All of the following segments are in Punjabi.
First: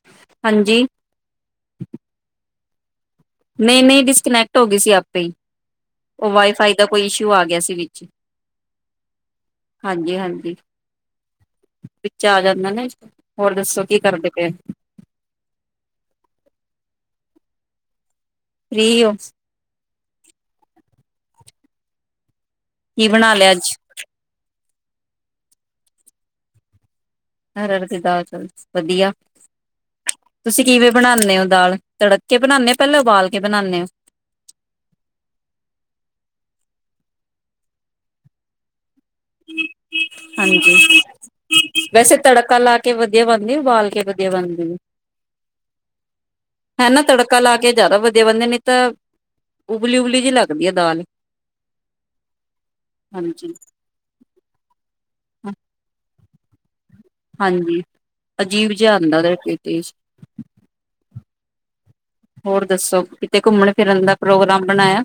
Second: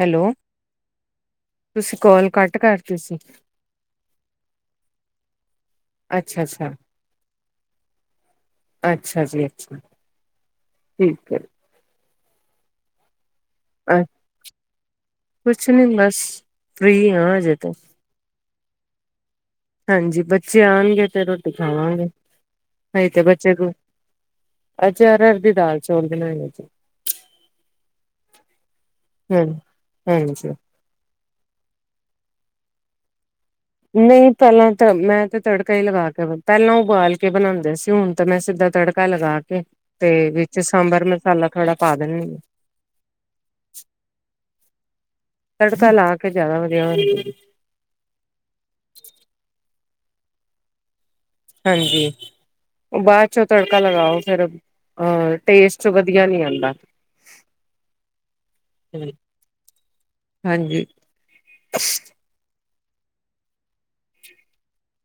ਹੈਲੋ ਹਾਂਜੀ ਤੁਸੀਂ ਕੋਾਲ ਕੱਟ ਕਰ ਨਹੀਂ ਨਹੀਂ ਡਿਸਕਨੈਕਟ ਹੋ ਗਈ ਸੀ ਆਪੇ ਉਹ ਅੱਛਾ-ਅੱਛਾ, ਵਾਈਫਾਈ ਦਾ ਕੋਈ ਇਸ਼ੂ ਆ ਗਿਆ ਸੀ ਵਿੱਚ ਅੱਛਾ ਜੀ ਅੱਛਾ। ਹਾਂਜੀ ਹਾਂਜੀ ਠੀਕ ਹੈ, ਚ ਜਾਂਦਾ ਨੇ ਅ ਕੁਛ ਨੀ ਬਸ। ਫ੍ਰੀ ਹਾਂ ਹਜੇ ਤੇ। ਫ੍ਰੀ ਹੋ? ਹਾਂਜੀ, ਬੱਚੇ ਆਉਣਗੇ ਤੇ ਰੋਟੀ ਖਾਵਾਂਗੇ। ਕੀ ਨਹੀਂ ਤੇ ਬਣਾ ਲਿਆ ਬੱਚੇਗੂ ਅੱਜ ਅਜ ਅਰ-ਅਰ ਦੀ ਦਾਲ ਚੌਲ ਬਣਾਏ ਆ ਜੀ। ਹਰ-ਹਰ ਦੀ ਦਾਲ ਚੋਲ ਵਧੀਆ, ਹੂੰ। ਹਾਂਜੀ, ਤੁਸੀਂ ਕਿਵੇਂ ਬਣਾਣੇ ਹੋ? ਦਾਲ, ਤੜਕ ਕੇ ਬਣਾਉਨੇ ਪਹਿਲੇ ਉਬਾਲ ਕੇ ਬਣਾਉਂਦੇ ਹੋ ਨਹੀਂ, ਪਹਿਲਾਂ ਤਾਂ ਮੈਂ ਤੇ ਤੜਕਾ ਹੀ ਲਗਾ ਕੇ, ਪਹਿਲਾਂ ਉਬਾਲ ਕੇ ਬਣਾਉਂਦੇ ਸੀ, ਹੁਣ ਤਾਂ ਮੈਂ ਸਿੱਧਾ ਤੜ ਹਾਂਜੀ ਮਸਾਲਾ ਥੋੜਾ ਪਾ ਵੈਸੇ ਦਿੰਨੀ ਆ, ਤੜਕਾ ਲਾ ਕੇ ਵਧੀਆ ਬਣਦੀ ਉਬਾਲ ਕੇ ਵਧੀਆ ਬਣਦੀ ਏ? ਤੜਕਾ ਲਾ ਕੇ ਜ਼ਿਆਦਾ ਵਧੀਆ ਹੈ ਨਾ ਬਣਦੀ, ਤੜਕਾ ਲਾ ਕੇ ਜ਼ਿਆਦਾ ਵਧੀਆ ਬੰਣਦੀ, ਨੀ ਤਾਂ ਉਬਲੀ-ਉਬਲੀ ਜਿਹੀ ਲੱਗਦੀ ਆ ਦਾਲ। ਹਾਂਜੀ, ਉਹ ਬਾਅਦ ਚੋਂ ਹਾਂਜੀ ਤੜਕਾ ਲਗਾਓ। ਫਿਰ ਅਹ ਟੇਸਟ ਵਧੀਆ ਨੀ ਆਉਂਦਾ। ਹਾਂਜੀ, ਅਜੀਬ ਜਿਹਾ ਆਂਦਾ ਓਦਾ [unintelligible] ਟੈਸਟ। ਹਾਂਜੀ। [inaudible] ਹੋਰ ਦੱਸੋ? ਕਿਤੇ ਘੁੰਮਣ ਫਿਰਨ ਦਾ ਪ੍ਰੋਗਰਾਮ ਬਣਾਇਆ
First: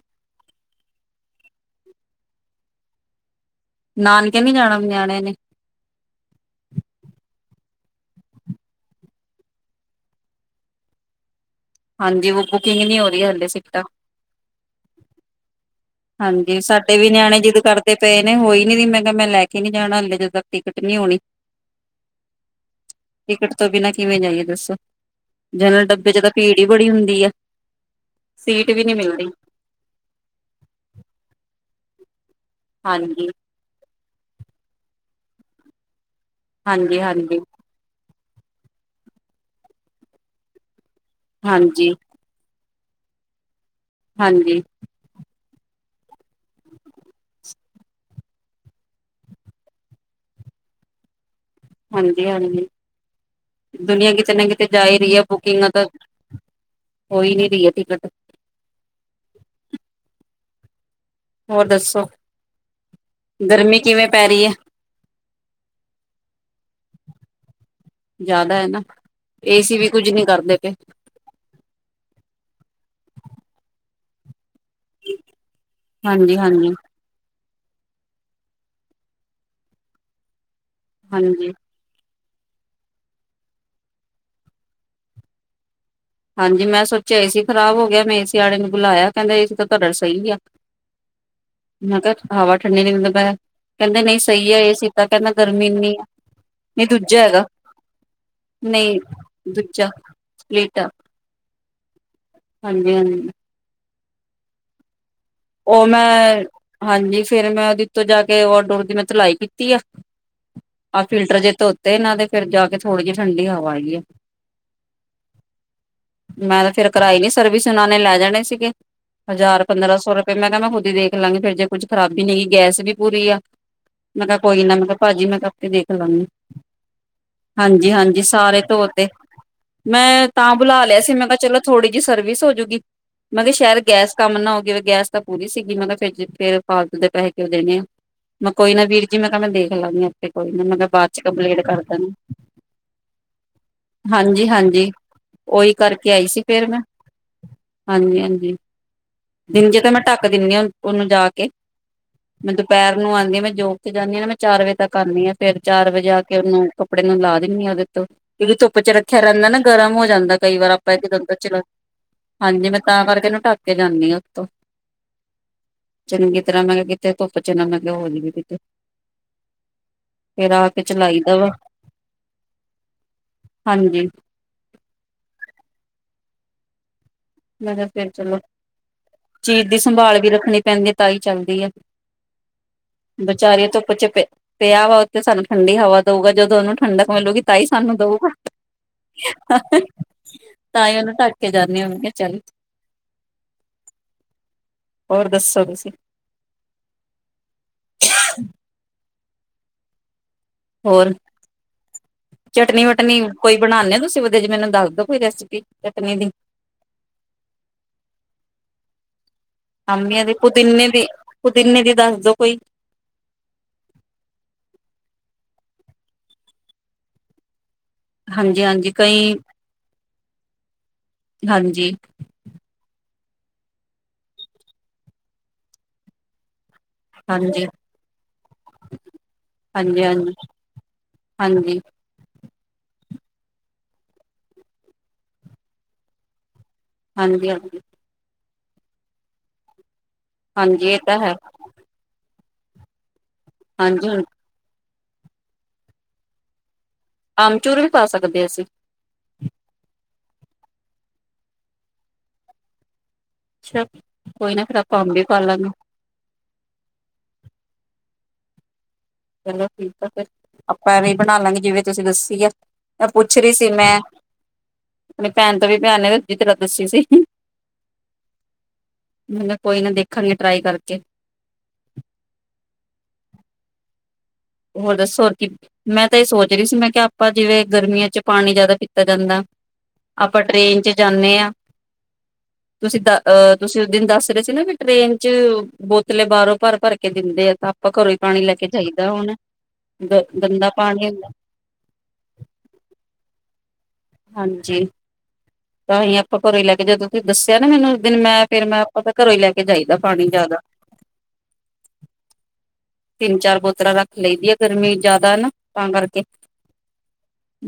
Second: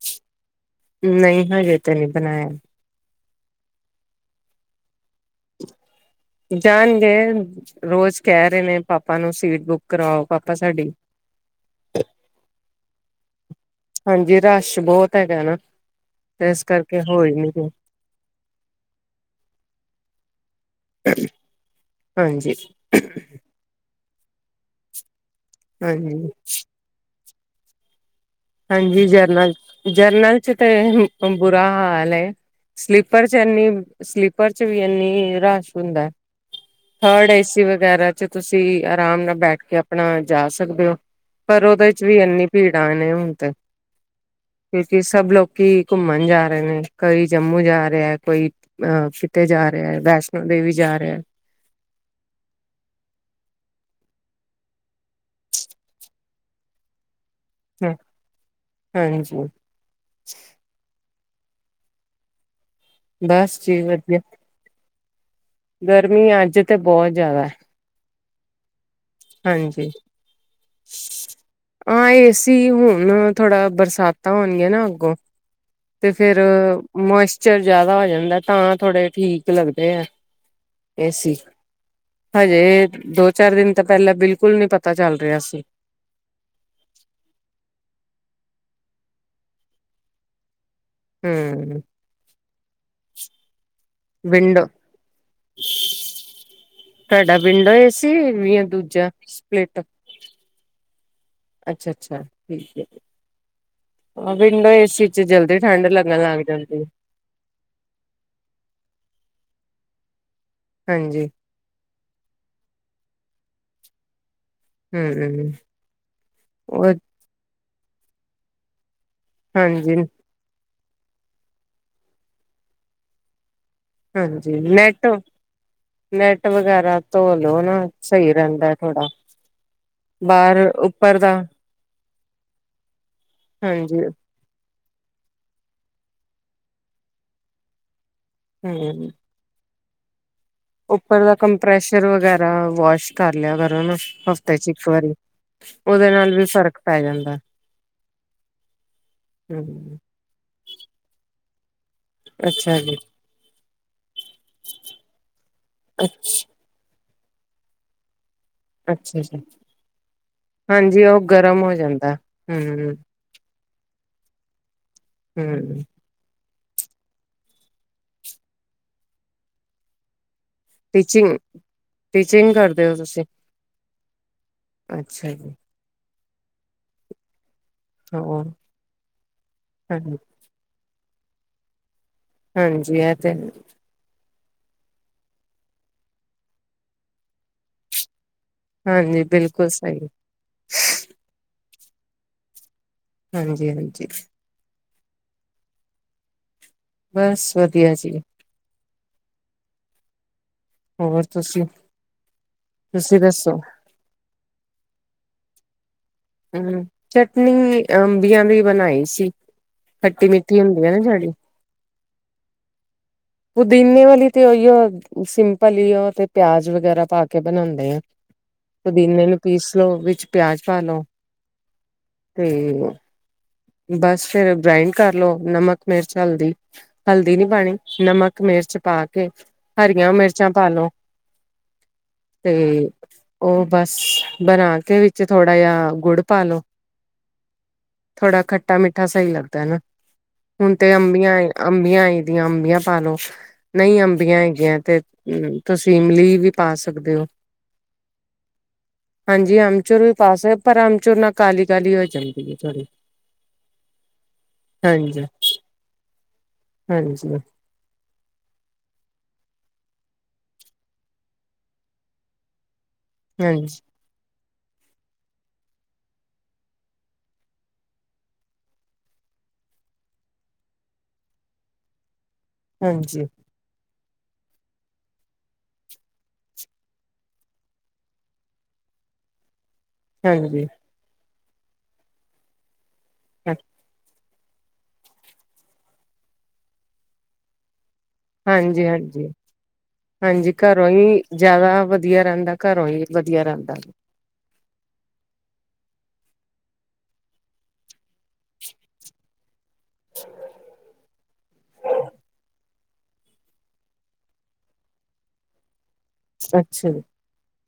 ਨਹੀਂ ਹਜੇ ਤੇ ਨਹੀਂ ਬਣਾਇਆ। ਨਾਨਕੇ ਨਹੀਂ ਜਾਣਾ ਵੀ ਨਿਆਣੇ ਜਾਾਨਗੇ। ਰੋਜ਼ ਕਹਿ ਰਹੇ ਨੇ ਪਾਪਾ ਨੂੰ ਸੀਟ ਬੁੱਕ ਕਰਾਓ, ਪਾਪਾ ਸਾਡੀ। ਹਾਂਜੀ ਉਹ ਬੁਕਿੰਗ ਨਹੀਂ ਹੋ ਦੀ ਹਲੇ ਸਿਪ ਹਾਂਜੀ ਰਸ਼ ਬਹੁਤ ਹੈਗਾ ਏ ਨਾ। ਤੇ ਹਾਂਜੀ ਇਸ ਸਾਡੇ ਕਰਕੇ ਵੀ ਹੋ ਹੀ ਨਿਆਣੇ ਨੀ ਜਿਦ ਰਿਹਾ ਕਰਦੇ ਪਏ ਨੇ, ਹੋਈ ਵੀ ਨੀ, ਮੈਂ ਕਿਹਾ ਮੈਂ ਲੈ ਕੇ ਨੀ ਜਾਣਾ ਹੱਲੇ, ਜਦੋਂ ਤੱਕ ਟਿਕਟ ਨੀ ਹੋਣੀ, ਹਾਂਜੀ ਟਿਕਟ ਤੋਂ ਬਿ ਨਾ ਕਿਵੇਂ ਜਾਈਏ ਦੱਸੋ? ਜਨਰਲ ਡੱਬੇ ਚ ਹਾਂਜੀ। ਤਾਂ ਭੀੜ ਹੀ ਬੜੀ ਹੁੰਦੀ ਆ। ਸੀਟ ਵੀ ਨੀ ਹਾਂਜੀ ਮਿਲਦੀ ਜਰਨਲ, ਜਰਨਲ ਚ ਤੇ ਬਮ ਬੁਰਾ ਹਾਲ ਏ। ਸਲੀਪਰ ਹਾਂਜੀ ਚ ਏਨੀ ਸਲੀਪਰ ਚ ਵੀ ਇੰਨੀ ਰਸ਼ ਹੁੰਦਾ ਏ। ਹਾਂਜੀ ਥਰਡ ਹਾਂਜੀ ਏ ਸੀ ਵਗੈਰਾ ਚ ਤੁਸੀਂ ਆਰਾਮ ਨਾਲ ਬੈਠ ਕੇ ਆਪਣਾ ਜਾ ਸਕਦੇ ਹੋ ਪਰ ਉਹਦੇ ਹਾਂਜੀ ਚ ਵੀ ਇੰਨੀ ਭੀੜ ਸਾਨ ਤੇ ਹਾਂਜੀ ਕਿਉਂਕਿ ਸਭ ਲੋਕ ਕੀ ਘੁੰਮਣ ਜਾ ਰਹੇ ਨੇ ਕੋਈ ਜੰਮੂ ਜਾ ਰਿਹਾ ਕੋਈ ਅਹ ਕਿਤੇ ਜਾ ਰਿਹਾ ਵੈਸ਼ਨੋ ਦੇਵੀ ਜਾ ਰਿਹਾ ਹਾਂਜੀ ਹਾਂਜੀ ਦੁਨੀਆਂ ਕਿਤੇ ਨਾ ਕਿਤੇ ਜਾ ਹੀ ਰਹੀ ਆ ਬੁਕਿੰਗ ਤਾਂ ਕੋਈ ਨੀ ਰ ਹੈ ਤ ਹਾਂਜੀ ਹੋਰ ਦੱਸੋ ਬਸ ਗਰਮੀ ਜੀ ਕਿਵੇਂ ਵਧੀਆ ਪੈ ਰਹੀ ਹੈ ਗਰਮੀ ਅੱਜ ਤੇ ਬਹੁਤ ਜਿਆਦਾ ਜਿਆਦਾ ਹ ਨਾ ਇਹ ਸੀ ਵੀ ਕੁਝ ਨਹੀਂ ਆਏ ਸੀ ਹੁਣ ਥੋੜਾ ਬਰਸਾ [unintelligible] ਨਾ ਅੱਗੋਂ ਤੇ ਹਾਂਜੀ ਫੇਰ ਹਾਂਜੀ ਮ ਚਰ ਜਿਆਦਾ ਹੋ ਜਾਂਦਾ ਤਾਂ ਥੋੜੇ ਠੀਕ ਲੱਗਦੇ ਆ ਏਸੀ ਹਾਂਜੀ ਹਜੇ ਦੋ ਚਾਰ ਦਿਨ ਤਾਂ ਪਹਿਲਾਂ ਬਿਲਕੁਲ ਨਹੀਂੀ ਪਤਾ ਚੱਲ ਰਿਹਾ ਸੀ ਹਾਂਜੀ ਮੈਂ ਸੋਚਿਆ ਏ ਸੀ ਖਰਾਬ ਹੋ ਗਿਆ ਮੈਂ ਏ ਸੀ ਵਾਲੇ ਨੂੰ ਬੁਲਾਇਆ ਕਹਿੰਦਾ ਏ ਤਾਂ ਕਰ ਸਹੀ ਆ ਹੂੰ ਮੈਂ ਕਿਹਾ ਹਵਾ ਠੰਡੀ ਨ ਮ ਪ ਕਹਿੰਦੇ ਨਹੀਂ ਸਹੀ ਹੈ ਵਿੰਡੋ ਇਹ ਸੀ ਤਾਂ ਕਹਿੰਦਾ ਗਰਮੀ ਇੰਨੀ ਆ ਨਹੀਂ ਦੂਜਾ ਤੁਹਾਡਾ ਹੈਗਾ ਵਿੰਡੋ ਏਸੀ ਜਾਂ ਨਹੀਂ ਦੂਜਾ ਦੂਜਾ ਸਪਟ ਅੱਛਾ ਅੱਛਾ ਹਾਂਜੀ ਹਾਂਜੀ ਵਿੰਡੋ ਏਸੀ ਚ ਜਲਦੀ ਉਹ ਠੰਢ ਲੱਗਣ ਲੱਗ ਮੈਂ ਜਾਂਦੀ। ਹਾਂਜੀ ਫੇਿਰ ਮੈਂ ਉਹਦੇ ਉੱਤੋਂ ਜਾ ਕੇ ਓਡੋਰ ਦੀ ਮੈਂ ਚਲਾਈ ਕੀਤੀ [unintelligible] ਆਹ ਹਾਂਜੀ ਫਿਲਟਰ ਜੇ ਧੋਤੇ ਨਾ ਤੇ ਫਿਰ ਜਾ ਕੇ ਥੋੜੇ ਜਿਹੀ ਠੰਡੀਆਂ ਹਵਾਈ ਹੂੰ ਮੈਂ ਤੇ ਉਹ ਫੇਿਰ ਕਰਾਈ ਨੀ ਸਰਵਿਸ ਨੇ ਲੈ ਜਾਣੇ ਸੀਗੇ ਹਜ਼ਾਰ ਪੰਦਰਾਂ ਸੌ ਹਾਂਜੀ-ਹਾਂਜੀ ਰੁਪਏ ਮੈਂ ਕਿਹਾ ਮੈਂ ਖੁਦ ਹੀ ਦੇਖ ਲਾਂਗੀ ਫ਼ਿਰ ਜੇ ਕੁਝ ਖ਼ਬੀ ਨਹੀਂ ਗਗੀ ਗੈਸ ਵੀ ਪੂਰੀ ਆ ਮੈਂ ਕਿਹਾ ਕੋਈ ਨਾ ਮੈਂ ਕਿਹਾ ਨੈਟ ਭਾਜੀ ਮੈਂ ਕਰਕੇ ਦੇਖ ਲਾਂਗੀ ਨੈਟ ਵਗੈਰਾ ਧੋ ਲੋ ਨਾ ਹਾਂਜੀ ਹਾਂਜੀ ਸਹੀ ਸਾਰੇ ਰਹਿੰਦਾ ਧੋ ਥੋੜਾ ਤੇ ਮੈਂ ਤਾਂ ਬਾਹਰ ਬੁਲਾ ਲਿਆ ਸੀ ਉੱਪਰ ਮੈਂ ਦਾ ਕਿਹਾ ਚਲੋ ਥੋੜ੍ਹੀ ਜਿਹੀ ਸਰਵਿਸ ਹੋਜੂਗੀ ਮੈਂ ਕਿਹਾ ਸ਼ਾਇਦ ਹਾਂਜੀ ਗੈਸ ਕੰਮ ਨਾ ਹੋ ਗ ਗੈਸ ਤਾਂ ਪੂਰੀ ਸੀਗੀ ਮਤਲਬ ਫ ਫੇਿਰ ਫਾਲਤੂ ਦੇ ਪੈਸੇ ਉਹ ਦੇਣੇ ਆ ਮੈਂ ਕੋਈ ਨਾ ਵੀਰ ਹੂੰ ਜੀ ਮੈਂ ਕਿਹਾ ਮੈਂ ਦੇਖ [unintelligible] ਕਿਹਾ ਬਾਅਦ ਚ ਉੱਪਰ ਦਾ ਕੰਪਲੇਂਟ ਕਰ ਕੰਪ੍ਰੈਸ਼ਰ ਦਾਂਗੀ ਵਗੈਰਾ ਵਾਸ਼ ਕਰ ਲਿਆ ਕਰੋ ਨਾ ਹਾਂਜੀ ਹਫ਼ਤੇ ਚ ਇੱਕ ਹਾਂਜੀ ਵਾਰੀ ਉਹੀ ਉਹਦੇ ਕਰਕੇ ਆਈ ਨਾਲ ਸੀ ਵੀ ਫੇਰ ਫ਼ਰਕ ਮੈਂ ਪੈ ਜਾਂਦਾ ਹਾਂਜੀ ਹਮ ਦਿੰਦੇ ਹਾਂ ਉਹਨੂੰ ਜਾ ਕੇ ਮੈਂ ਅੱਛਾ ਦੁਪਹਿਰ ਜੀ, ਨੂੰ ਆਉਂਦੀ ਹਾਂ ਮੈਂ ਜੋਕ ਤੇ ਜਾਂਦੀ ਹਾਂ ਨਾ ਮੈਂ ਚਾਰ ਵਜੇ ਤੱਕ ਆਉਂਦੀ ਹਾਂ ਫਰ ਚਾਰ ਵਜੇ ਆ ਕੇ ਅੱਛਾ, ਉਹਨੂੰ ਕ ਕੱਪੜੇ ਨੂੰ ਲਾ ਦਿੰਦੀ ਆਗ ਤੋਂ ਕਿਕ ਧੁੱਪ ਚ ਰੱਖਿਆ ਅੱਛਾ ਜੀ। ਰਹਿੰਦਾ ਨਾ ਗਰਮ ਹੋ ਜਾਂਦਾ ਕਈ ਵਾਰ ਆਪਾਂ ਹਾਂਜੀ, ਇੱਕ ਉਹ ਦ ਚ ਗਰਮ ਹੋ ਜਾਂਦਾ। ਹਾਂਜੀ ਮੈਂ ਹੂੰ, ਤਾਂ ਕਰਕੇ ਇਹਨੂੰ ਟਢੱਕ ਕੇ ਜਾਂਦੀ ਹਾਂ ਉਤੋਂ ਹਮ ਕਿਸ ਤਰ੍ਹਾਂ ਮੈਂ ਕਿਤੇੇ ਧੁੱਪ ਚ ਨਾ ਮਤਬ ਹੋਲੀ ਵੀ ਕਿਤੇ ਫੇਰ ਆ ਕੇ ਚਲਾਈ ਦਾ ਟੀਚਿੰਗ ਵਾ ਟੀਚਿੰਗ ਕਰਦੇ ਹੋ ਤੁਸੀਂ ਹਾਂਜੀ ਅੱਛਾ ਜੀ ਮੈਂ ਕਿਹਾ ਫੇਰ ਚਲੋ ਹੋਰ ਚੀਜ਼ ਦੀ ਹਾਂਜੀ, ਸੰਭਾਲ ਵੀ ਰੱਖਣੀ ਪੈਂਦੀ ਹੈ ਤ ਹੀ ਚੱਲਦੀ ਹੈ ਹਾਂਜੀ ਇਹ ਤੇ ਬਚਾਰੇ ਧੁੱਪ ਚੁਪੇ ਤੇ ਆ ਵਾ ਉੱਥੇ ਸਾਨੂੰ ਠੰਡੀ ਹਵਾ ਦਊਗਾ ਜਦੋਂ ਉਹਨੂੰ ਠੰਡਕ ਮਿਲਲੇਗੀ ਤਾਂ ਹੀ ਸਾਨੂੰ ਦਊਗਾ ਹਾਂਜੀ, ਬਿਲਕੁਲ ਸਹੀ। ਤਾਂ ਹੀ ਉਹਨੂੰ ਢੱਕ ਕੇ ਜਾਂਦਾ ਹੋ ਚੱਲ ਹਾਂਜੀ ਹਾਂਜੀ ਹੋਰ ਦੱਸੋ ਤੁਸੀਂ ਬਸ ਵਧੀਆ ਜੀ ਹੋਰ ਚਟਨੀ ਵਟਨੀ ਤੁਸੀਂ ਦੱਸੋ? ਕੋਈ ਬਣਾਦੇ ਤੁਸੀਂ ਵਧ ਮੈਨੂੰ ਦੱਸ ਦਿੋ ਕੋਈ ਰੈਸਪੀ ਇੱਕ ਹਮ ਚਟਨੀ ਅੰਬੀਆਂ ਦੀ ਬਣਾਈ ਸੀ ਅੰਬੀਆਂ ਖੱਟੀ ਮਿੱਠੀ ਹੁੰਦੀ ਆ ਨਾ ਸਾੜੀ ਜੋ ਕੋਈ ਪੁਦੀਨੇ ਵਾਲੀ ਤੇ ਉਹੀਓ ਸਿੰਪਲ ਓ ਤੇ ਪਿਆਜ ਵਗੈਰਾ ਪਾ ਕੇ ਬਣਾਉਂਦੇ ਹਾਂਜੀ ਹਾਂਜੀ ਪੁਦੀਨੇ ਕਈ ਨੂੰ ਪੀਸ ਲੋ ਵਿੱਚ ਪਿਆਜ ਪਾ ਲੋ ਹਾਂਜੀ ਤੇ ਬਸ ਫੇਿਰ ਗ੍ਰਾਇੰਡ ਕਰਲੋ ਨਮਕ ਮਿਰਚ ਹਲਦੀ ਹਲਦੀ ਨੀ ਹਾਂਜੀ ਹਾਂਜੀ ਪਾਉਣੀ ਨਮਕ ਮਿਰਚ ਪਾ ਕੇ ਹਾਂਜੀ ਹਰੀਆਂ ਮਿਰਚਾਂ ਪਾ ਲਉ ਹਾਂਜੀ ਤੇ ਉਹ ਬਸ ਬਣਾ ਕੇ ਵਿੱਚ ਥੋੜਾ ਜਿਹਾ ਗੁੜ ਪਾਾਲੋ ਹਾਂਜੀ ਹਾਂਜੀ ਥੋੜ੍ਹਾ ਖੱਟਾ ਮਿੱਠਾ ਸਹੀ ਲੱਗਦਾ ਹਨਾ ਹੁਣ ਹਾਂਜੀ ਤੇ ਇਹ ਤਾਂ ਅੰਬੀਆਂ ਹੈ ਆਈ ਅੰਬੀਆਂ ਆਈ ਦੀਆਂ ਅੰਬੀਆਂ ਪਾ ਲੋ ਨਹੀਂ ਹਾਂਜੀ ਹ ਅੰਬੀਆਂ ਹੈਗੀਆਂ ਤੇ ਹਮ ਤੁਸੀਂ ਇਮਲੀ ਵੀ ਪਾ ਸਕ ਸਕਦੇ ਹੋ ਆਮਚੂਰ ਵੀ ਪਾ ਸਕਦੇ ਅਸੀਂ ਹਾਂਜੀ ਅਮਚੁਰ ਪਾਸੇ ਪਰਮ ਚੂਰਨਾ ਕਾਹਲੀ ਕਾਹਲੀ ਹੋ ਜਾਂਦੀ ਹੈ ਥੋੜ੍ਹੀ ਕੋਈ ਨਾ ਫੇਿਰ ਆਪਾਂ ਕੰਮ ਵੀ ਕਰ ਲਾਂਗੇ ਹਾਂਜੀ ਹਾਂਜੀ ਚਲੋ ਠੀਕ ਆ ਫਿਰ ਆਪਾਂ ਐਵੇਂ ਬਣਾ ਲਾਂਗੇ ਜਿਵੇਂ ਤੁਸੀਂ ਦੱਸੀ ਆ ਤਾਂ ਪੁੱਛ ਰਹੀ ਸੀ ਮੈਂ ਆਪਣੀ ਭੈਣ ਤੋਂ ਵੀ ਭਿਆਨ ਦੂਜੀ ਤੇਰਾ ਦੱਸੀ ਸੀ ਮੈਂ ਕੋਈ ਨਾ ਦੇਖਾਂਗੇ ਟਰਾਈ ਕਰਕੇ ਹਾਂਜੀ ਹੋਰ ਦੱਸੋ ਕੀ ਮੈਂ ਤਾਂ ਏ ਸੋਚ ਰਹੀ ਸੀ ਮੈਂ ਕਿ ਆਪਾਂ ਜਿਵੇਂ ਗਰਮੀਆਂ ਚ ਪਾਣੀ ਜਿਆਦਾ ਪੀਤਾ ਜਾਂਦਾ ਆਪਾਂ ਹਾਂਜੀ ਟਰੇਨ ਚ ਜਾਂਨੇ ਆ ਤੁਸੀਂ ਦ ਅਹ ਤੁਸੀਂ ਉਸ ਦਿਨ ਦੱਸ ਰੇ ਸੀ ਨਾ ਵੀ ਟ੍ਰੇਨ ਚ ਬੋਤਲੇ ਬਾਹਰੋਂ ਭਰ ਭਰ ਕੇ ਦਿੰਦੇ ਆ ਤਾਂ ਆਪਾਂ ਘਰੋਂ ਹੀ ਪਾਣੀ ਲੈ ਕੇ ਹਾਂਜੀ ਜਾਈਦਾ ਹਾਂਜੀ ਹੁਣ ਗ ਹਾਂਜੀ ਗੰਦਾ ਘਰੋਂ ਪਾਣੀ ਹੀ ਹੁੰਦਾ ਜਿਆਦਾ ਵਧੀਆ ਰਹਿੰਦਾ ਘਰੋਂ ਹੀ ਵਧੀਆ [unintelligible] ਹਾਂਜੀ ਤਾਂਹੀ ਆਪਾਂ ਘਰੋਂ ਹੀ ਲੈ ਕੇ ਜਦੋਂ ਤੁਸੀਂ ਦੱਸਿਆ ਨਾ ਮੈਨੂੰ ਦਿਨ ਮੈਂ ਫੇਰ ਮੈਂ ਆਪਦਾ ਘਰੋਂ ਹੀ ਲੈ ਕੇ ਜਾਈਦਾ ਪਾਣੀ ਜ਼ਿਆਦਾ ਤਿੰਨ ਚਾਰ ਬੋਤਲਾਂ ਰੱਖ ਲਈਦੀ ਆ ਗਰਮੀ ਜ਼ਿਆਦਾ ਨਾ ਤਾਂ ਕਰਕੇ ਅੱਛਾ ਜੀ।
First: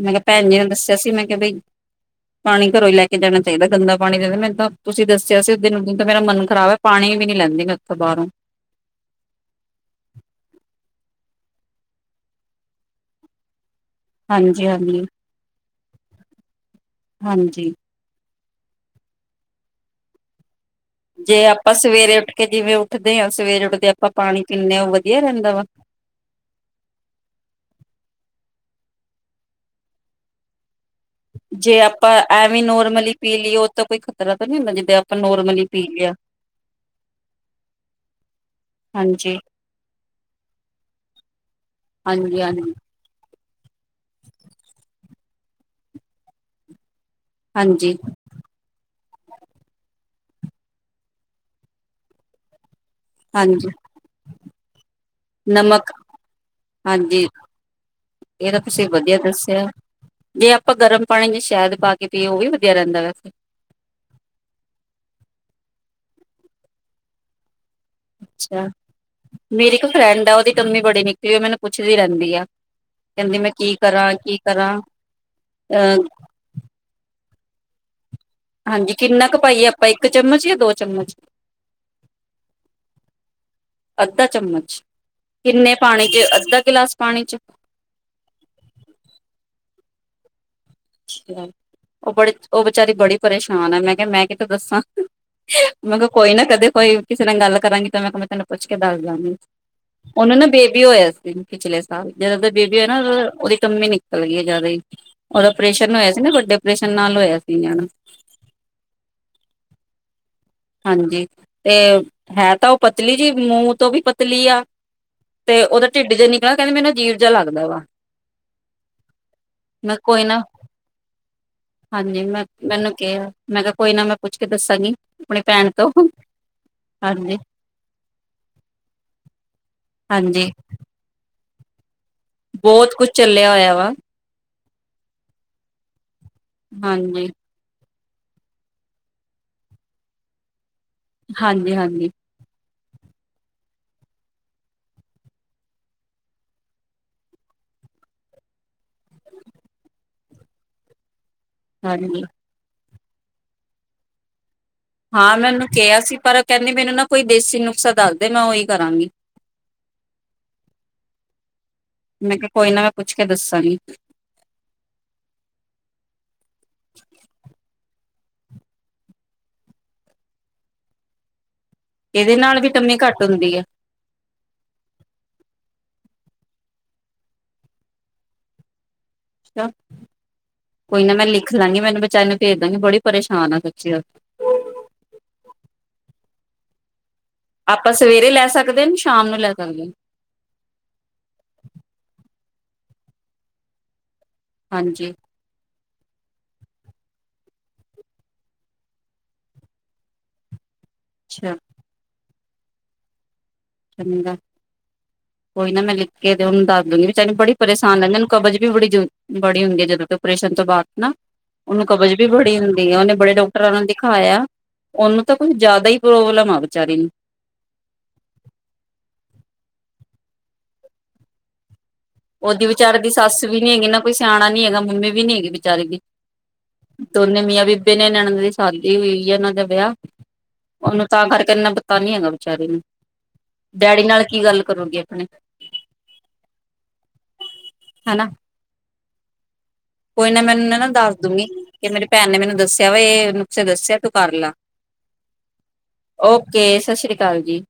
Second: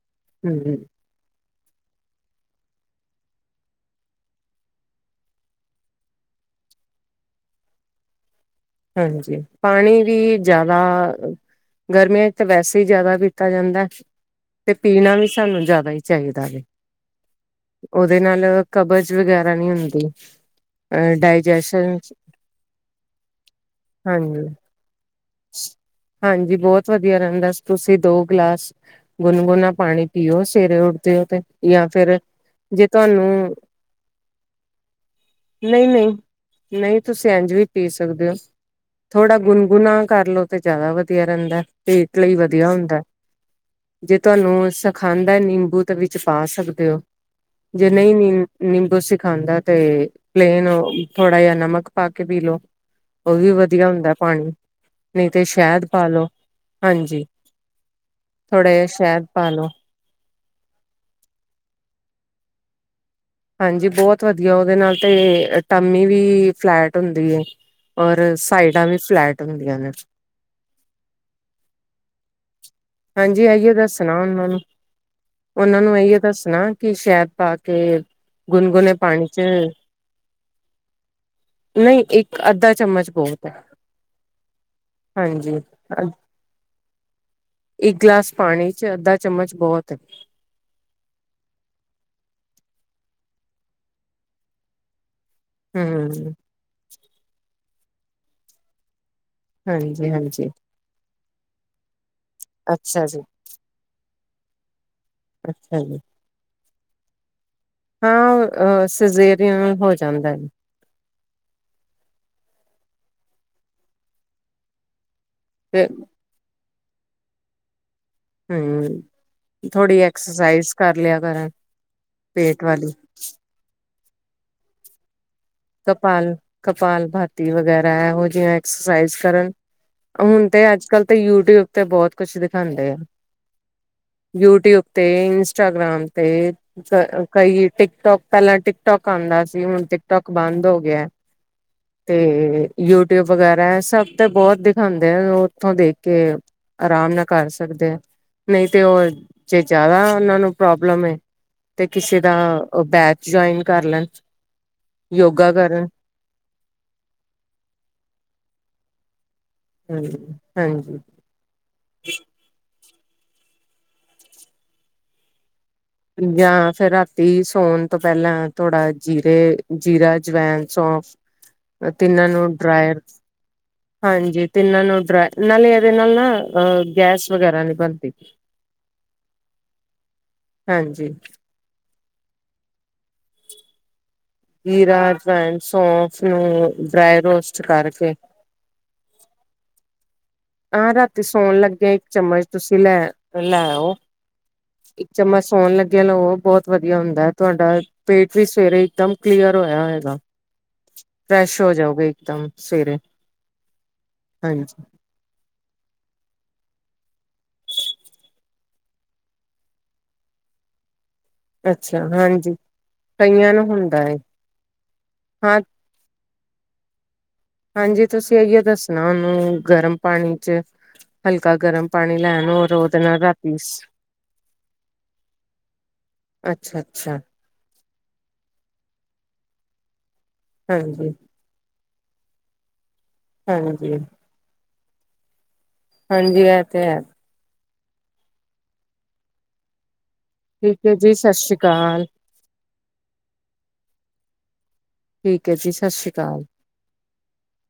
ਮੈਂ ਕਿਹਾ ਭੈਣ ਜੀ ਨੇ ਹੂੰ। ਦੱਸਿਆ ਸੀ ਮੈਂ ਕਿਹਾ ਬਈ ਪਾਣੀ ਘਰੋਂ ਹੀ ਲੈ ਕੇ ਜਾਣਾ ਚਾਹੀਦਾ ਗੰਦਾ ਪਾਣੀ ਦੇ ਮੈ ਤਾਂ ਤੁਸੀਂ ਦੱਸਿਆ ਸੀ ਉਸ ਦਿਨ ਉਸ ਦਿਨ ਤੋਂ ਮੇਰਾ ਮਨ ਖ਼ਰਾਬ ਐ ਪਾਣੀ ਵੀ ਨੀ ਲੈਂਦੀ ਮੈਂ ਉੱਥੋਂ ਬਾਹਰੋਂ ਹਾਂਜੀ ਪਾਣੀ ਵੀ ਜ਼ਿਆਦਾ ਗਰਮੀਆਂ ਚ ਤਾਂ ਵੈਸੇ ਹੀ ਜ਼ਿਆਦਾ ਪੀਤਾ ਜਾਂਦਾ ਹਾਂਜੀ ਤੇ ਹਾਂਜੀ ਪੀਣਾ ਵੀ ਸਾਨੂੰ ਜ਼ਿਆਦਾ ਹੀ ਚਾਹੀਦਾ ਵ ਹਾਂਜੀ ਉਹਦੇ ਨਾਲ ਕਬਜ਼ ਵਗੈਰਾ ਨੀ ਹੁੰਦੀ ਅ ਜੇ ਆਪਾਂ ਡਾਇਜੈਸ਼ਨ ਸਵੇਰੇ ਉੱਠ ਕੇ ਜਿਵੇਂ ਉੱਠਦੇ ਆ ਸਵੇਰੇ ਉੱਠਦੇ ਆਪਾਂ ਪਾਣੀ ਹਾਂਜੀ। ਪੀਂਨੇ ਆ ਵ ਹਾਂਜੀ ਬਹੁਤ ਵਧੀਆ ਰਹਿੰਦਾ ਤੁਸੀਂ ਦੋ ਗਲਾਸ ਗੁਨਗੁਨਾ ਪਾਣੀ ਪੀਓ ਸਵਾਰੇ ਉਠ ਦੇ ਓ ਤੇ ਜੇ ਜਾਂ ਆਪਾਂ ਫਿਰ ਐਵੇਂ ਜੇ ਨੋਰਮਲੀ ਤੁਹਾਨੂੰ ਪੀ ਲਈਏ ਉਹ ਤਾਂ ਕੋਈ ਖਤਰਾ ਤਾਂ ਨਹੀਂ ਹੁੰਦਾ ਜਿੱਦਾਂ ਆਪਾਂ ਨੋਰਮਲੀ ਪੀ ਲਿਆ ਨਈ-ਨਈ-ਨਈ ਤੁਸੀਂ ਇੰਜ ਵੀ ਪੀ ਸਕਦੇ ਓ ਹਾਂਜੀ ਥੋੜਾ ਗੁਨਗੁਣਾ ਕਰ ਲਓ ਤੇ ਜਿਆਦਾ ਵਧੀਆ ਰਹਿੰਦਾ ਪੇਟ ਲਈ ਹਾਂਜੀ ਹਾਂਜੀ ਵਧੀਆ ਹੁੰਦਾ ਜੇ ਤੁਹਾਨੂੰ ਸਖਾਂਦਾ ਨਿੰਬੂ ਤੇ ਵਿੱਚ ਪਾ ਸਕਦੇ ਓ ਜੇ ਹਾਂਜੀ ਨਈ ਨੀ ਨਿੰਬੂ ਸਿੱ ਖਾਂਦਾ ਤੇ ਪਲੇਨ ਥੋੜਾ ਜਿਹਾ ਨਮਕ ਪਾ ਕੇ ਪੀ ਲੋੋ ਉਹ ਵੀ ਹਾਂਜੀ ਵਧੀਆ ਹੁੰਦਾ ਪਾਣੀ ਨਹੀਂ ਤੇ ਸ਼ਹਿਦ ਨਮਕ ਪਾ ਲੋ ਹਾਂਜੀ ਇਹ ਤਾਂ ਥੋੜ੍ਹਾ ਜਿਹਾ ਤੁਸੀਂ ਵਧੀਆ ਸ਼ਹਿਦ ਪਾ ਦੱਸਿਆ ਲੋ ਜੇ ਆਪਾਂ ਗਰਮ ਪਾਣੀ ਚ ਸ਼ਾਇਦ ਪਾ ਕੇ ਪੀਏ ਉਹ ਵੀ ਵਧੀਆ ਰਹਿੰਦਾ ਵੈਸੇ ਹਾਂਜੀ ਬਹੁਤ ਵਧੀਆ ਉਹਦੇ ਨਾਲ ਤੇ ਟਮੀ ਵੀ ਫਲੈਟ ਹੁੰਦੀ ਔਰ ਅੱਛਾ ਸਾਈਡਾਂ ਵੀ ਫਲੈਟ ਮੇਰੀ ਹੁੰਦੀਆਂ ਇੱਕ ਨੇ ਫਰੈਂਡ ਆ ਉਹਦੀ ਕਮੀ ਬੜੀ ਨਿਕਲੀ ਉਹ ਮੈਨੂੰ ਪੁੱਛਦੀ ਰਹਿੰਦੀ ਆ ਕਹਿੰਦੀ ਹਾਂਜੀ ਮੈਂ ਇਹੀਓ ਕੀ ਕਰਾਂ ਦੱਸਣਾ ਕੀ ਉਹਨਾਂ ਨੂੰ ਕਰਾਂ ਉਹਨਾਂ ਨੂੰ ਅਹ ਇਹੀਓ ਦੱਸਣਾ ਕਿ ਸ਼ ਪਾ ਕੇ ਹਾਂਜੀ ਗੁਨਗੁਨੇ ਕਿੰਨਾ ਪਾਣੀ ਕੁ ਪਾਈਏ ਚ ਆਪਾਂ ਇੱਕ ਚਮਚ ਜਾਂ ਦੋ ਚਮਚ ਨਹੀਂ ਇੱਕ ਅੱਧਾ ਚਮਚ ਬਹੁਤ ਹੈ ਅੱਧਾ ਚਮਚ ਹਾਂਜੀ ਕਿੰਨੇ ਪਾਣੀ ਚ ਅੱਧਾ ਗਿਲਾਸ ਪਾਣੀ ਚ ਇੱਕ ਗਲਾਸ ਪਾਣੀ ਚ ਅੱਧਾ ਚਮਚ ਹੋਤ ਉਹ ਬੜੇ ਉਹ ਬੇਚਾਰੀ ਬੜੀ ਪਰੇਸ਼ਾਨ ਆ ਮੈਂ ਕਿਹਾ ਮੈਂ ਕਿਤੇ ਦੱਸਾਂ ਮੈਂ ਕਿਹਾ ਕੋਈ ਹਮ ਨਾ ਕਦੇ ਕੋਈ ਕਿਸੇ ਨਾਲ ਗੱਲ ਕਰਾਂਗੇ ਮੈਂ ਕਿਹਾ ਮੈਂ ਤੈਨੂੰ ਪੁੱਛ ਦਵਾਂ ਹਾਂਜੀ ਉਹਨੂੰ ਨਾ ਹਾਂਜੀ ਬੇਬੀ ਹੋਇਆ ਸੀ ਪਿਛਲੇ ਸਾਲ ਜਦੋਂਦਾ ਬੇਬੀ ਹੋਇਆ ਨਾ ਅੱਛਾ ਜੀ ਉਹਦੀ ਕਮੀ ਨਿਕਲ ਗਈ ਜ਼ਿਆਦਾ ਹੀ ਅੱਛਾ ੈਸ਼ਨ ਨੂੰ ਜੀ ਹੋਇਆ ਸੀ ਨਾ ਵੱਡੇ ਪ੍ਰੈਸ਼ਨ ਨਾਲ ਇ ਹਾਂ ਅ ਸਜ਼ੇਰੀਅਨ ਹੋ ਜਾਂਦਾ ਹੈ ਹਾਂਜੀ ਤੇ ਹੈ ਤਾਂ ਉਹ ਪਤਲੀ ਜੀ ਮੂੰਹ ਤੋਂ ਵੀ ਪਤਲੀ ਆ ਤੇ ਉਹਦਾ ਢਿੱਡ ਜਿ ਨਿਕਲ ਕਹਿੰ ਮੈਨੂੰ ਜੀਵ ਜਹਾ ਲੱਗਦਾ ਵਾ ਹਮ ਮੈਂ ਥੋੜ੍ਹੀ ਕੋਈ ਨਾ ਐਕਸਰਸਾਈਜ਼ ਕਰ ਲਿਆ ਕਰਨ ਹਾਂਜੀ ਮੈਂ ਪੇਟ ਵਾਲੀ ਮੈਨੂੰ ਕਿਹਾ ਮੈਂ ਕਿਹਾ ਕੋਈ ਨਾ ਮੈਂ ਪੁੱਛ ਕੇ ਦੱਸਾਂਗੇ ਕਪਾਲ ਕਪਾਲ ਭਾਤੀ ਵਗੈਰਾ ਹੈ ਉਹ ਜਿਵੇ ਐਕਸਰਸਾਈਜ਼ ਕਰਨ ਹੁਣ ਹਾਂਜੀ ਤੇ ਅੱਜ ਕਲ ਤਾਂ ਯੂਟਿਊਬ ਤੇ ਬਹੁਤ ਕੁਛ ਦਿਖਾਉਂਦੇ ਬਹੁਤ ਆ ਕੁਝ ਚੱਲਿਆ ਹੋਇਆ ਵਾ ਯੂਟਿਊਬ ਤੇ ਇੰਸਟਾਗ੍ਰਾਮ ਤੇ ਹਾਂਜੀ ਕਈ ਟ ਟਿਕ ਟਟੋਕ ਪਹਿਲਾਂ ਟਿਕਟੋਕ ਆਉਂਦਾ ਸੀ ਹੁ ਟਿਕਟੋਕ ਬੰਦ ਹੋ ਗਿਆ ਹਾਂਜੀ ਹਾਂਜੀ ਤੇ ਯੂਟਿਊਬ ਵਗੈਰਾ ਹੈ ਸਭ ਤੇ ਬਹੁਤ ਦਿਖਾਉਂਦੇ ਆ ਉਹ ਉਥੋਂ ਦੇਖ ਕੇ ਆਰਾਮ ਨਾਲ ਕਰ ਸਕਦੇ ਆ ਨਹੀਂ ਤੇ ਉਹ ਜੇ ਜ਼ਿਆਦਾ ਉਹਨਾਂ ਨੂੰ ਪ੍ਰੋਬਲਮ ਹੈ ਤੇ ਕਿਸੇ ਹਾਂਜੀ ਦਾ ਉਹ ਬੈਸ ਜੁਆਇਨ ਕਰ ਲੈਣ ਹਾਂ ਯੋਗਾ ਮੈਂ ਉਹਨੂੰ ਕਰਨ ਕਿਹਾ ਸੀ ਪਰ ਕਹਿੰਦੇ ਮੈਨੂੰ ਨਾ ਕੋਈ ਦੇਸੀ ਨੁਸਾ ਦੱਸਦੇ ਮੈਂ ਉਹੀ ਕਰਾਂਗੀ ਹਮ ਹਾਂਜੀ ਮੈਂ ਕਿਹਾ ਕੋਈ ਨਾ ਪੁੱਛ ਕੇ ਦੱਸਾਂਗੀ ਜਾਂ ਫੇਿਰ ਰਾਤੀ ਸੌਣ ਤੋਂ ਪਹਿਲਾਂ ਥੋੜਾ ਜੀਰੇ ਜੀਰਾ ਅਜਵਾਇਨ ਸੌਂਫ ਤਿੰਨਾਂ ਇਹਦੇ ਨੂੰ ਨਾਲ ਵੀ ਟੰਮੀ ਡਰਾਇਰ ਘੱਟ ਹੁੰਦੀ ਹੈ ਹਾਂਜੀ ਤਿੰਨਾਂ ਨੂੰ ਡਰਾ ਨਾਲੇ ਰੇ ਨਾਲ ਨਾ ਅਹ ਗੈਸ ਵਗੈਰਾ ਨਹੀਂੀ ਬਣਦੀ ਅਾ ਕੋਈ ਹਾਂਜੀ ਨਾ ਮੈਂ ਲਿਖ ਲਾਂਗੀ ਮੈਨੂੰ ਬੱਚਾ ਨੂੰੂੰ ਭੇਜਦਾਂਗੇ ਬੜੀ ਪਰੇਸ਼ਾਨ ਆ ਸੱਚੀ ਹੀਰਾ ਫ ਸੋਫ ਨੂੰ ਡ ਆਪਾਂ ਸਵੇਰੇ ਲੈ ਸਕਦੇ ਹਾਂ ਸ਼ਾਮ ਨੂੰ ਲੈ ਸਕਦੇਾਂ ਤੁਸੀਸੀ ਲ ਲ ਲ ਉਹਓ ਇੱਕ ਹਾਂਜੀ ਚਮਚ ਸੋਣ ਲੱ ਲੋ ਬਹੁਤ ਵਧੀਆ ਹੁੰਦਾ ਹੈ ਤੁਹਾਡਾ ਪੇਟ ਵੀ ਸਵੇਰੇ ਇਕਦਮ ਕਲੀਅਰ ਹੋਇਆ ਹੈਗਾ ਅੱਛਾ ਫਰੈਸ਼ ਹੋ ਜਾਓਗੇ ਇੱਕਦਮ ਸਰੇ ਚੰਗਾ ਹਾਂ ਕੋਈ ਨਾ ਮੈਂ ਲਿਖ ਕੇ ਤੇ ਉਹਨੂੰ ਦੱਸ ਦੂਗੀ ਵੀਨੂੰ ਬੜੀ ਪਰੇਸ਼ਾਨ ਲੈਂਿੰਦੀਨੂੰ ਕਬਜ਼ ਵੀ ਬੜੀ ਬੜੀ ਹੁੰਦੀ ਹੈ ਜਦੋਂ ਤੋਂ ਓਪਰੇਸ਼ਨ ਤੋਂ ਬਾਅਦ ਨਾ ਉਹਨੂੰ ਅੱਛਾ ਕਬਜ਼ ਵੀ ਹਾਂਜੀ ਬੜੀ ਹੁੰਦੀ ਆ ਉਹਨੇ ਬੜੇ ਕਈਆਂ ਡਾਕਟਰਾਂ ਨੂੰ ਹੁੰਦਾ ਹੈ ਦਿਖਾਇਆ ਉਹਨੂੰ ਤਾਂ ਕੁਝ ਹਾਂ ਜ਼ਿਆਦਾ ਹੀ ਪ੍ਰੋਬਲਮ ਆ ਬਾਰੀ ਨੂੰ ਹਾਂਜੀ ਤੁਸੀਂ ਇਹੀਓ ਦੱਸਣਾ ਉਹਨੂੰ ਗਰਮ ਪਾਣੀ ਚ ਹਲਕਾ ਗਰਮ ਪਾਣੀ ਲੈਣ ਉਹਦੀ ਔਰ ਵਿਚਾਰੇ ਉਹਦੇ ਦੀ ਨਾਲ ਸੱਸ ਰਾਤੀ ਵੀ ਨੀ ਹੈਗੀ ਨਾ ਕੋਈ ਸਿਆਣਾ ਨੀ ਹੈਗਾ ਮੰਮੀ ਵੀ ਨੀ ਹੈਗੀ ਵਿਚਾਰੇ ਦੀ ਅੱਛਾ ਅੱਛਾ ਤੇ ਉਹਨੇ ਮੀਆਂ ਵੀ ਬਿ ਨੇ ਨਣਦ ਦੀ ਸ਼ਾਦੀ ਹੋਈ ਹੈ ਉਹਨਾਂ ਦੇ ਵਿਆਹ ਉਹਨੂੰ ਹਾਂਜੀ ਤਾਂ ਕਰਕੇਨਾ ਪਤਾ ਨੀ ਹੈਗਾ ਵਿਚਾਰੇ ਨੂੰ ਹਾਂਜੀ ਡੈਡੀ ਨਾਲ ਕੀ ਗੱਲ ਕਰੋਗੇ ਆਪਣੇ ਹਾਂਜੀ ਇਹ ਤੇ ਹੈ ਹਨਾ ਕੋਈ ਨਾ ਮੈਨੂੰ ਠੀਕ ਨਾ ਹੈ ਜੀ ਦੱਸ ਸਤਿ ਦੂਗੀ ਸ੍ਰੀ ਕਿ ਅਕਾਲ ਮੇਰੀ ਭੈਣ ਨੇ ਮੈਨੂੰ ਦੱਸਿਆ ਵਾ ਇਹ ਨੁਸੇ ਦੱਸਿਆ ਤੂੰ ਕਰ ਲਾ ਠੀਕ ਹੈ ਜੀ ਸਤਿ ਸ੍ਰੀ ਅਕਾਲ ਓਕੇ ਸਤਿ ਸ੍ਰੀ ਅਕਾਲ ਜੀ